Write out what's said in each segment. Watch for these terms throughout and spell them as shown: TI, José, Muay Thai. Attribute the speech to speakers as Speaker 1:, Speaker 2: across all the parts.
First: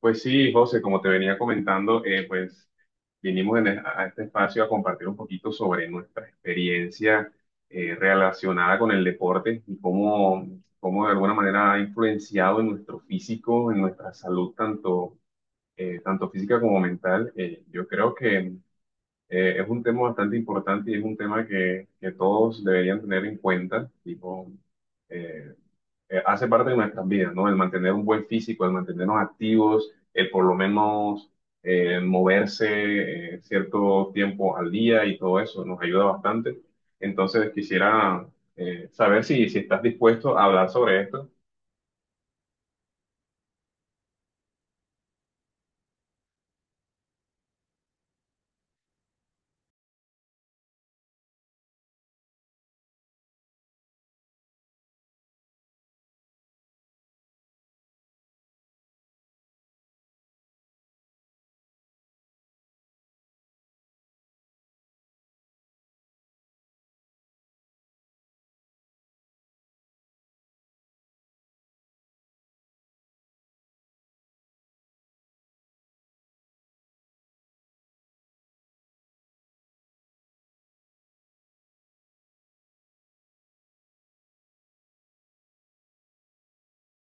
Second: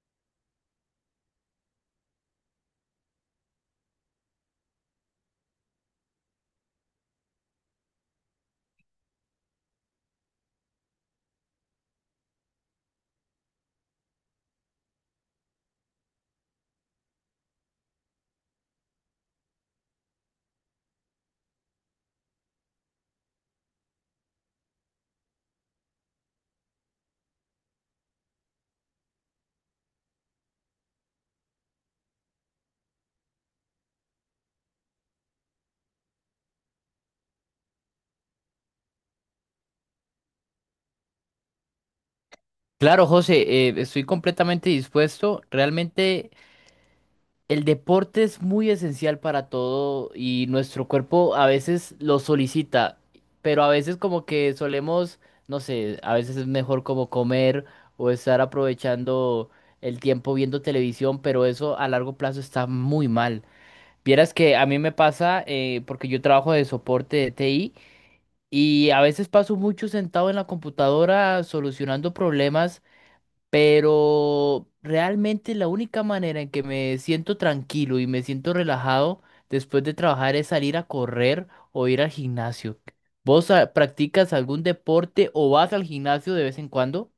Speaker 1: Pues sí, José, como te venía comentando, pues vinimos a este espacio a compartir un poquito sobre nuestra experiencia relacionada con el deporte y cómo de alguna manera ha influenciado en nuestro físico, en nuestra salud, tanto física como mental. Yo creo que es un tema bastante importante y es un tema que todos deberían tener en cuenta, tipo, eh, hace parte de nuestras vidas, ¿no? El mantener un buen físico, el mantenernos activos, el por lo menos moverse cierto tiempo al día y todo eso nos ayuda bastante. Entonces quisiera saber si estás dispuesto a hablar sobre esto.
Speaker 2: Claro, José, estoy completamente dispuesto. Realmente el deporte es muy esencial para todo y nuestro cuerpo a veces lo solicita, pero a veces como que solemos, no sé, a veces es mejor como comer o estar aprovechando el tiempo viendo televisión, pero eso a largo plazo está muy mal. Vieras que a mí me pasa, porque yo trabajo de soporte de TI y a veces paso mucho sentado en la computadora solucionando problemas, pero realmente la única manera en que me siento tranquilo y me siento relajado después de trabajar es salir a correr o ir al gimnasio. ¿Vos practicas algún deporte o vas al gimnasio de vez en cuando?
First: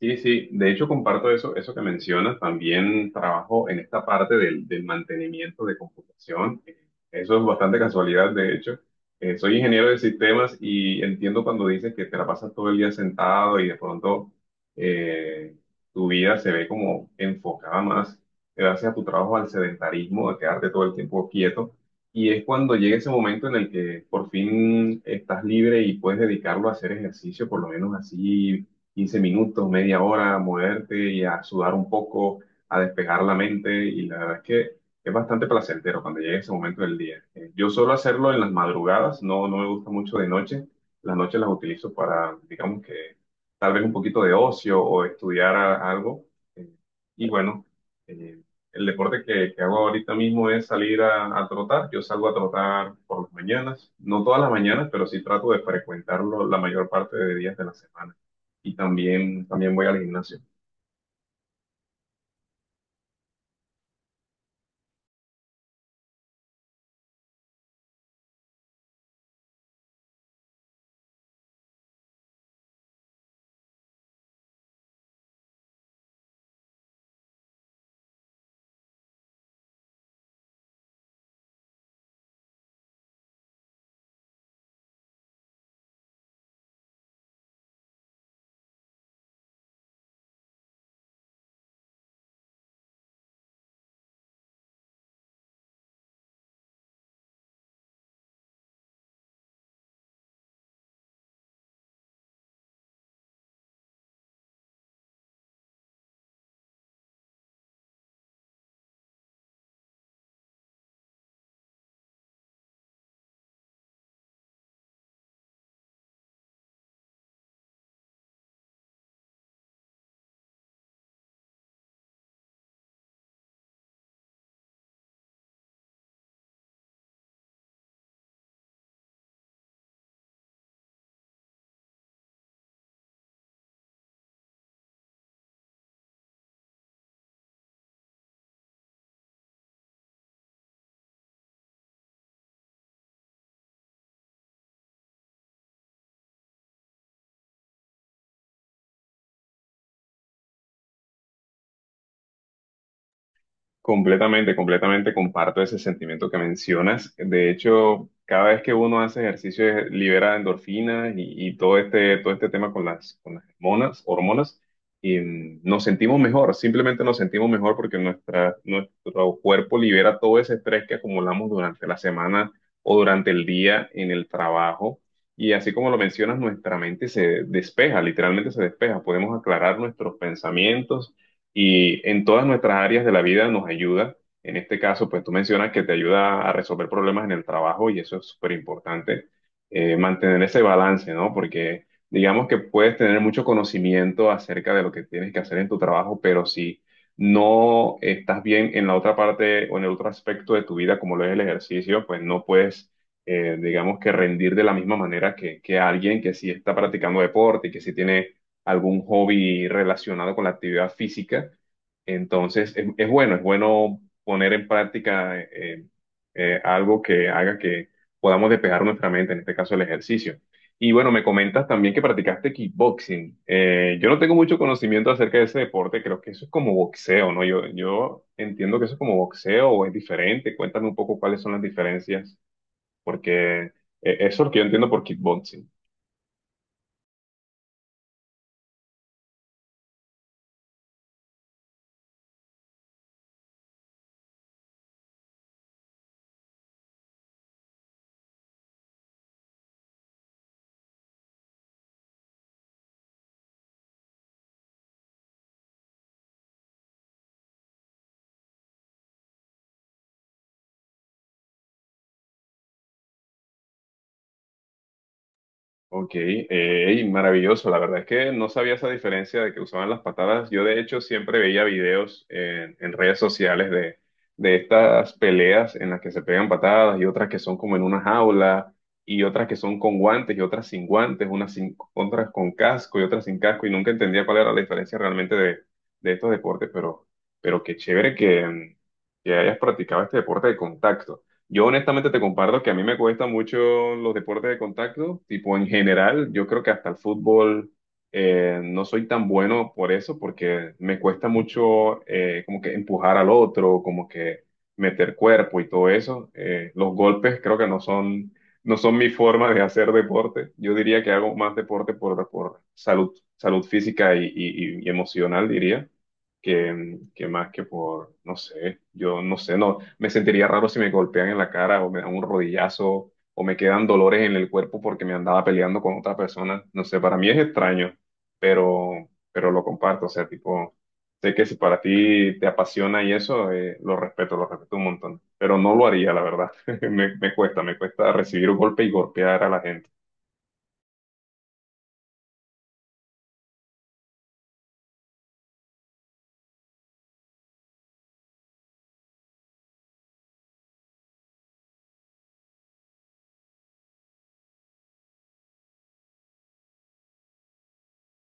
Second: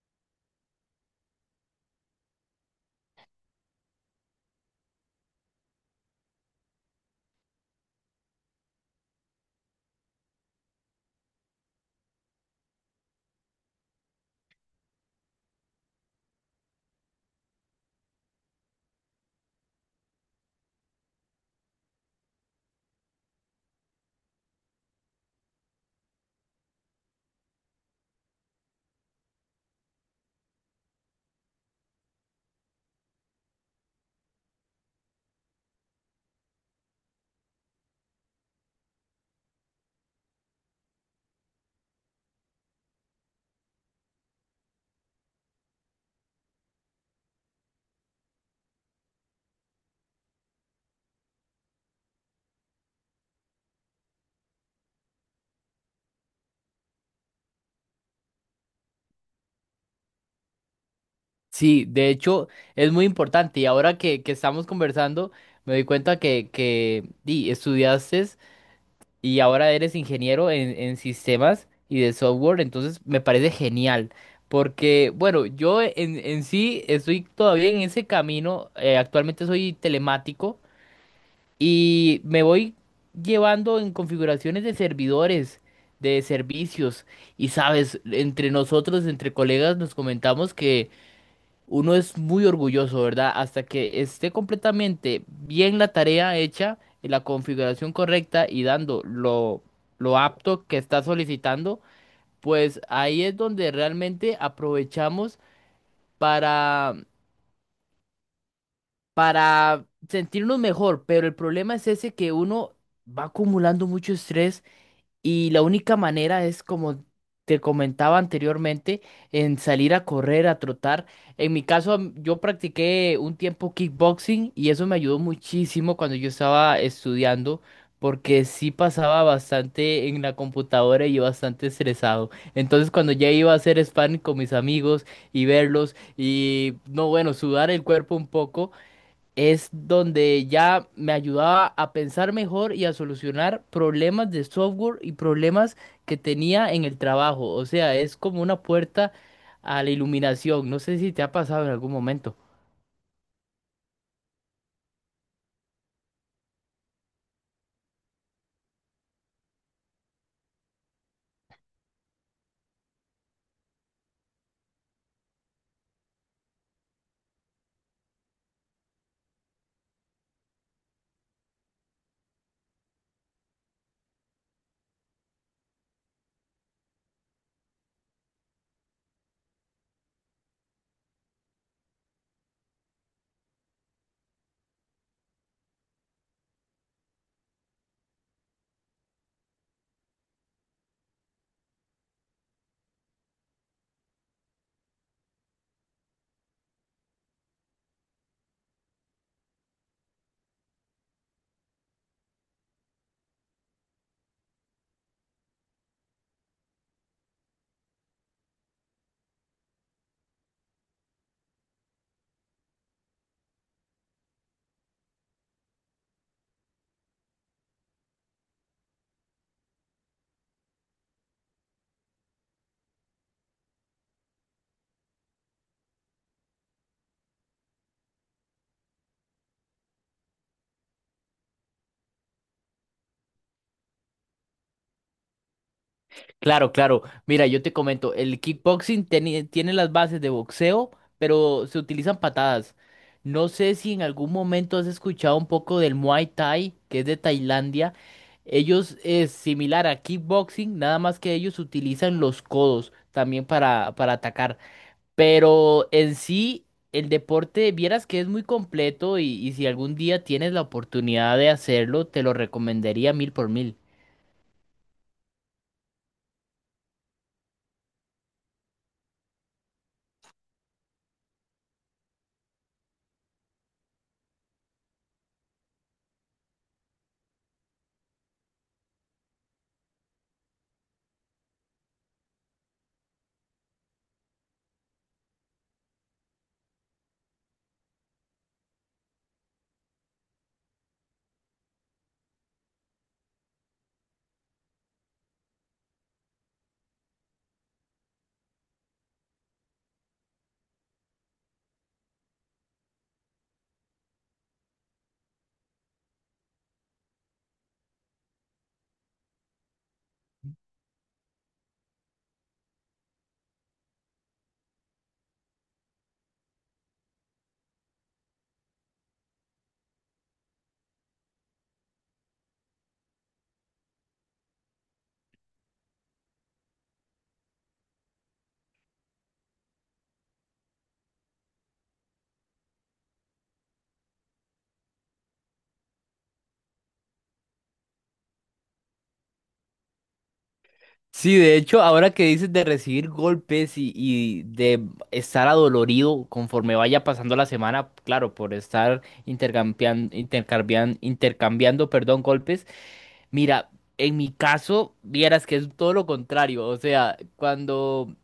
Speaker 1: Sí, sí, de hecho comparto eso que mencionas, también trabajo en esta parte del mantenimiento de computación. Eso es bastante casualidad, de hecho. Soy ingeniero de sistemas y entiendo cuando dices que te la pasas todo el día sentado y de pronto eh, tu vida se ve como enfocada más gracias a tu trabajo al sedentarismo, a quedarte todo el tiempo quieto. Y es cuando llega ese momento en el que por fin estás libre y puedes dedicarlo a hacer ejercicio, por lo menos así 15 minutos, media hora, a moverte y a sudar un poco, a despejar la mente. Y la verdad es que es bastante placentero cuando llega ese momento del día. Yo suelo hacerlo en las madrugadas, no me gusta mucho de noche. Las noches las utilizo para, digamos que, tal vez un poquito de ocio o estudiar algo. Eh, y bueno, eh, el deporte que hago ahorita mismo es salir a trotar. Yo salgo a trotar por las mañanas, no todas las mañanas, pero sí trato de frecuentarlo la mayor parte de días de la semana y también voy al gimnasio.
Speaker 2: Sí, de hecho es muy importante, y ahora que, estamos conversando me doy cuenta que, estudiaste y ahora eres ingeniero en, sistemas y de software, entonces me parece genial. Porque, bueno, yo en, sí estoy todavía en ese camino, actualmente soy telemático y me voy llevando en configuraciones de servidores, de servicios, y sabes, entre nosotros, entre colegas, nos comentamos que uno es muy orgulloso, ¿verdad? Hasta que esté completamente bien la tarea hecha, en la configuración correcta y dando lo, apto que está solicitando, pues ahí es donde realmente aprovechamos para, sentirnos mejor. Pero el problema es ese, que uno va acumulando mucho estrés. Y la única manera es, como te comentaba anteriormente, en salir a correr, a trotar. En mi caso, yo practiqué un tiempo kickboxing y eso me ayudó muchísimo cuando yo estaba estudiando, porque sí pasaba bastante en la computadora y bastante estresado. Entonces, cuando ya iba a hacer sparring con mis amigos y verlos y, no, bueno, sudar el cuerpo un poco, es donde ya me ayudaba a pensar mejor y a solucionar problemas de software y problemas que tenía en el trabajo. O sea, es como una puerta a la iluminación. No sé si te ha pasado en algún momento.
Speaker 1: Completamente, completamente comparto ese sentimiento que mencionas. De hecho, cada vez que uno hace ejercicio libera endorfinas y todo este tema con con las hormonas y nos sentimos mejor, simplemente nos sentimos mejor porque nuestro cuerpo libera todo ese estrés que acumulamos durante la semana o durante el día en el trabajo. Y así como lo mencionas, nuestra mente se despeja, literalmente se despeja. Podemos aclarar nuestros pensamientos y en todas nuestras áreas de la vida nos ayuda. En este caso, pues tú mencionas que te ayuda a resolver problemas en el trabajo y eso es súper importante, mantener ese balance, ¿no? Porque digamos que puedes tener mucho conocimiento acerca de lo que tienes que hacer en tu trabajo, pero si no estás bien en la otra parte o en el otro aspecto de tu vida, como lo es el ejercicio, pues no puedes, digamos que rendir de la misma manera que alguien que sí está practicando deporte y que sí tiene algún hobby relacionado con la actividad física. Entonces, es bueno poner en práctica algo que haga que podamos despejar nuestra mente, en este caso el ejercicio. Y bueno, me comentas también que practicaste kickboxing. Yo no tengo mucho conocimiento acerca de ese deporte, creo que eso es como boxeo, ¿no? Yo entiendo que eso es como boxeo o es diferente. Cuéntame un poco cuáles son las diferencias, porque eso es lo que yo entiendo por kickboxing.
Speaker 2: Claro, claro. Mira, yo te comento, el kickboxing tiene las bases de boxeo, pero se utilizan patadas. No sé si en algún momento has escuchado un poco del Muay Thai, que es de Tailandia. Ellos es similar a kickboxing, nada más que ellos utilizan los codos también para, atacar. Pero en sí, el deporte, vieras que es muy completo, y si algún día tienes la oportunidad de hacerlo, te lo recomendaría mil por mil.
Speaker 1: Ok, y maravilloso. La verdad es que no sabía esa diferencia de que usaban las patadas. Yo de hecho siempre veía videos en redes sociales de estas peleas en las que se pegan patadas y otras que son como en una jaula y otras que son con guantes y otras sin guantes, unas sin- otras con casco y otras sin casco y nunca entendía cuál era la diferencia realmente de estos deportes, pero qué chévere que hayas practicado este deporte de contacto. Yo honestamente te comparto que a mí me cuesta mucho los deportes de contacto, tipo en general, yo creo que hasta el fútbol no soy tan bueno por eso, porque me cuesta mucho como que empujar al otro, como que meter cuerpo y todo eso. Los golpes creo que no son mi forma de hacer deporte. Yo diría que hago más deporte por salud, salud física y y emocional, diría que más que por, no sé, yo no sé, no, me sentiría raro si me golpean en la cara o me dan un rodillazo o me quedan dolores en el cuerpo porque me andaba peleando con otra persona, no sé, para mí es extraño, pero lo comparto, o sea, tipo, sé que si para ti te apasiona y eso, lo respeto un montón, pero no lo haría, la verdad, me cuesta recibir un golpe y golpear a la gente.
Speaker 2: Sí, de hecho, ahora que dices de recibir golpes y de estar adolorido conforme vaya pasando la semana, claro, por estar intercambiando, perdón, golpes, mira, en mi caso, vieras que es todo lo contrario, o sea, cuando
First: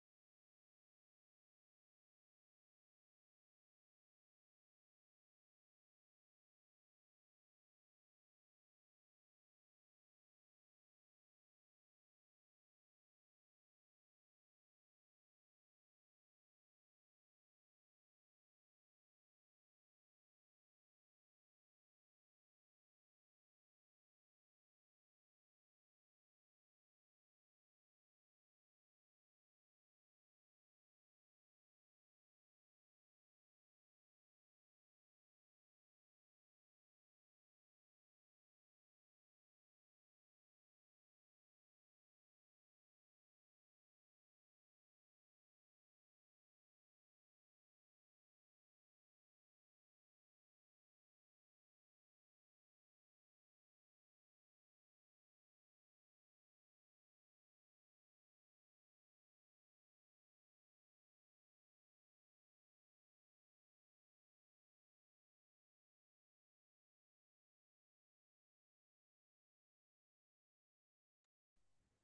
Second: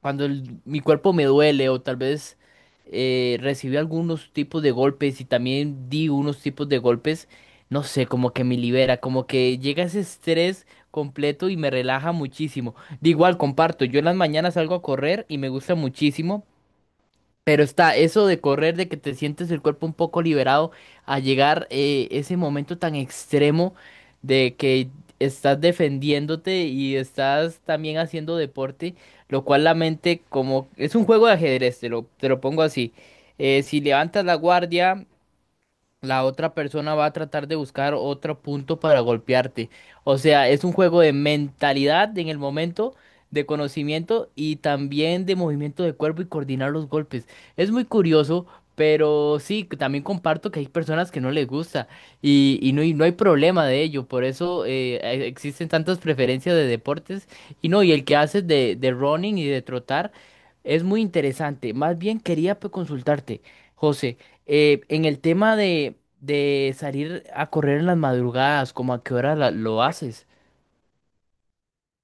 Speaker 2: cuando el- mi cuerpo me duele, o tal vez recibí algunos tipos de golpes y también di unos tipos de golpes, no sé, como que me libera, como que llega ese estrés completo y me relaja muchísimo. De igual, comparto, yo en las mañanas salgo a correr y me gusta muchísimo, pero está eso de correr, de que te sientes el cuerpo un poco liberado, a llegar ese momento tan extremo de que estás defendiéndote y estás también haciendo deporte, lo cual la mente como es un juego de ajedrez, te lo pongo así. Si levantas la guardia, la otra persona va a tratar de buscar otro punto para golpearte. O sea, es un juego de mentalidad en el momento, de conocimiento y también de movimiento de cuerpo y coordinar los golpes. Es muy curioso, pero sí, que también comparto que hay personas que no les gusta, y no hay problema de ello. Por eso existen tantas preferencias de deportes, y no, y el que haces de, running y de trotar es muy interesante. Más bien quería, pues, consultarte. José, en el tema de, salir a correr en las madrugadas, ¿cómo a qué hora lo haces?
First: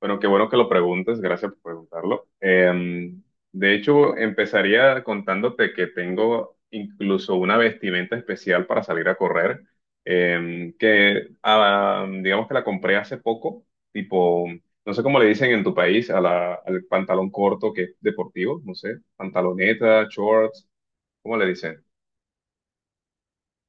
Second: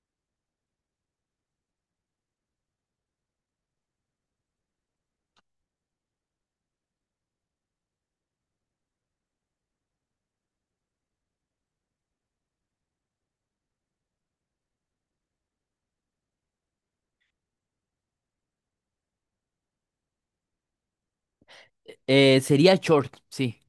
Speaker 1: Bueno, qué bueno que lo preguntes, gracias por preguntarlo. De hecho, empezaría contándote que tengo incluso una vestimenta especial para salir a correr, que digamos que la compré hace poco, tipo, no sé cómo le dicen en tu país a al pantalón corto que es deportivo, no sé, pantaloneta, shorts, ¿cómo le dicen?
Speaker 2: Sería short, sí.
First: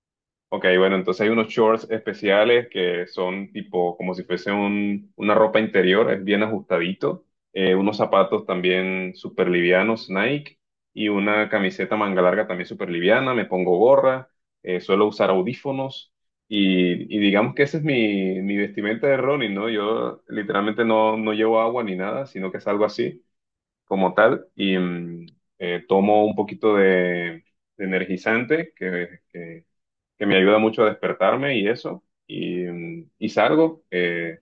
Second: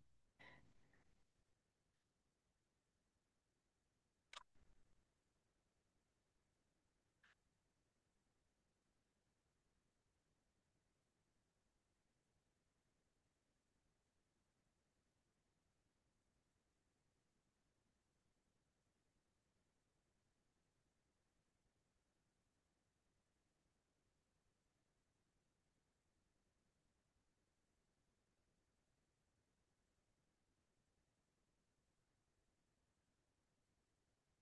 Speaker 1: Ok, bueno, entonces hay unos shorts especiales que son tipo como si fuese una ropa interior, es bien ajustadito, unos zapatos también súper livianos, Nike, y una camiseta manga larga también súper liviana, me pongo gorra, suelo usar audífonos, y digamos que ese es mi vestimenta de running, ¿no? Yo literalmente no llevo agua ni nada, sino que es algo así como tal, y tomo un poquito de energizante, que me ayuda mucho a despertarme y eso. Y, y salgo, eh,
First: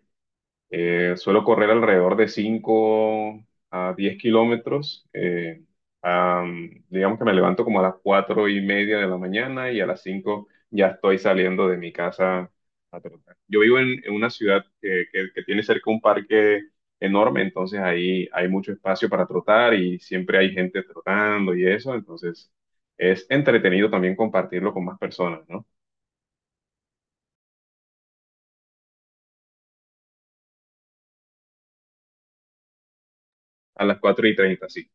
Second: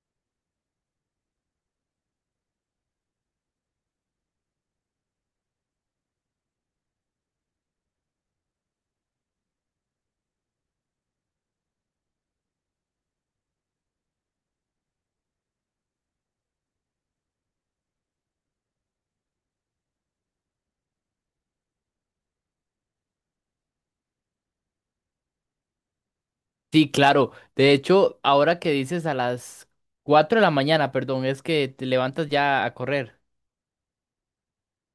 Speaker 1: eh, suelo correr alrededor de 5 a 10 kilómetros. Digamos que me levanto como a las 4:30 de la mañana y a las 5 ya estoy saliendo de mi casa a trotar. Yo vivo en una ciudad que tiene cerca un parque enorme, entonces ahí hay mucho espacio para trotar y siempre hay gente trotando y eso, entonces es entretenido también compartirlo con más personas, ¿no?
Speaker 2: Sí, claro. De hecho, ahora que dices a las 4 de la mañana, perdón, es que te levantas ya a correr.
Speaker 1: A las 4:30 sí.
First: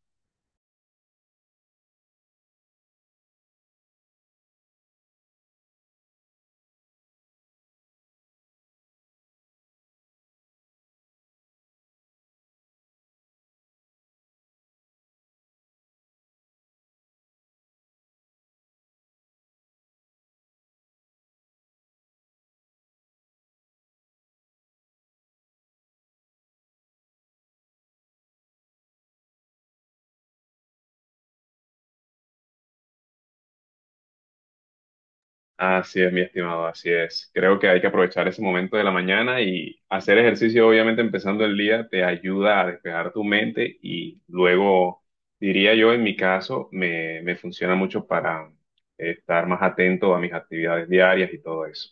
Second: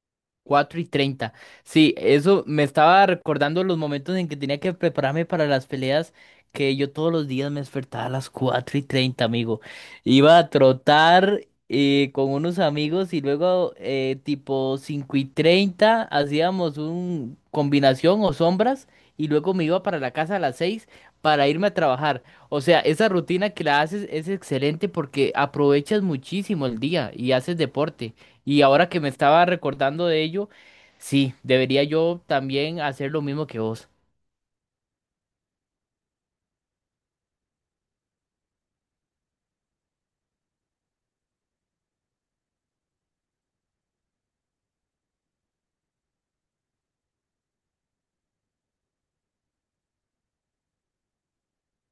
Speaker 2: 4:30. Sí, eso me estaba recordando los momentos en que tenía que prepararme para las peleas, que yo todos los días me despertaba a las 4:30, amigo. Iba a trotar con unos amigos y luego tipo 5:30 hacíamos un combinación o sombras, y luego me iba para la casa a las 6 para irme a trabajar. O sea, esa rutina que la haces es excelente porque aprovechas muchísimo el día y haces deporte. Y ahora que me estaba recordando de ello, sí, debería yo también hacer lo mismo que vos.
Speaker 1: Así es, mi estimado, así es. Creo que hay que aprovechar ese momento de la mañana y hacer ejercicio, obviamente, empezando el día, te ayuda a despejar tu mente y luego, diría yo, en mi caso, me funciona mucho para estar más atento a mis actividades diarias y todo eso.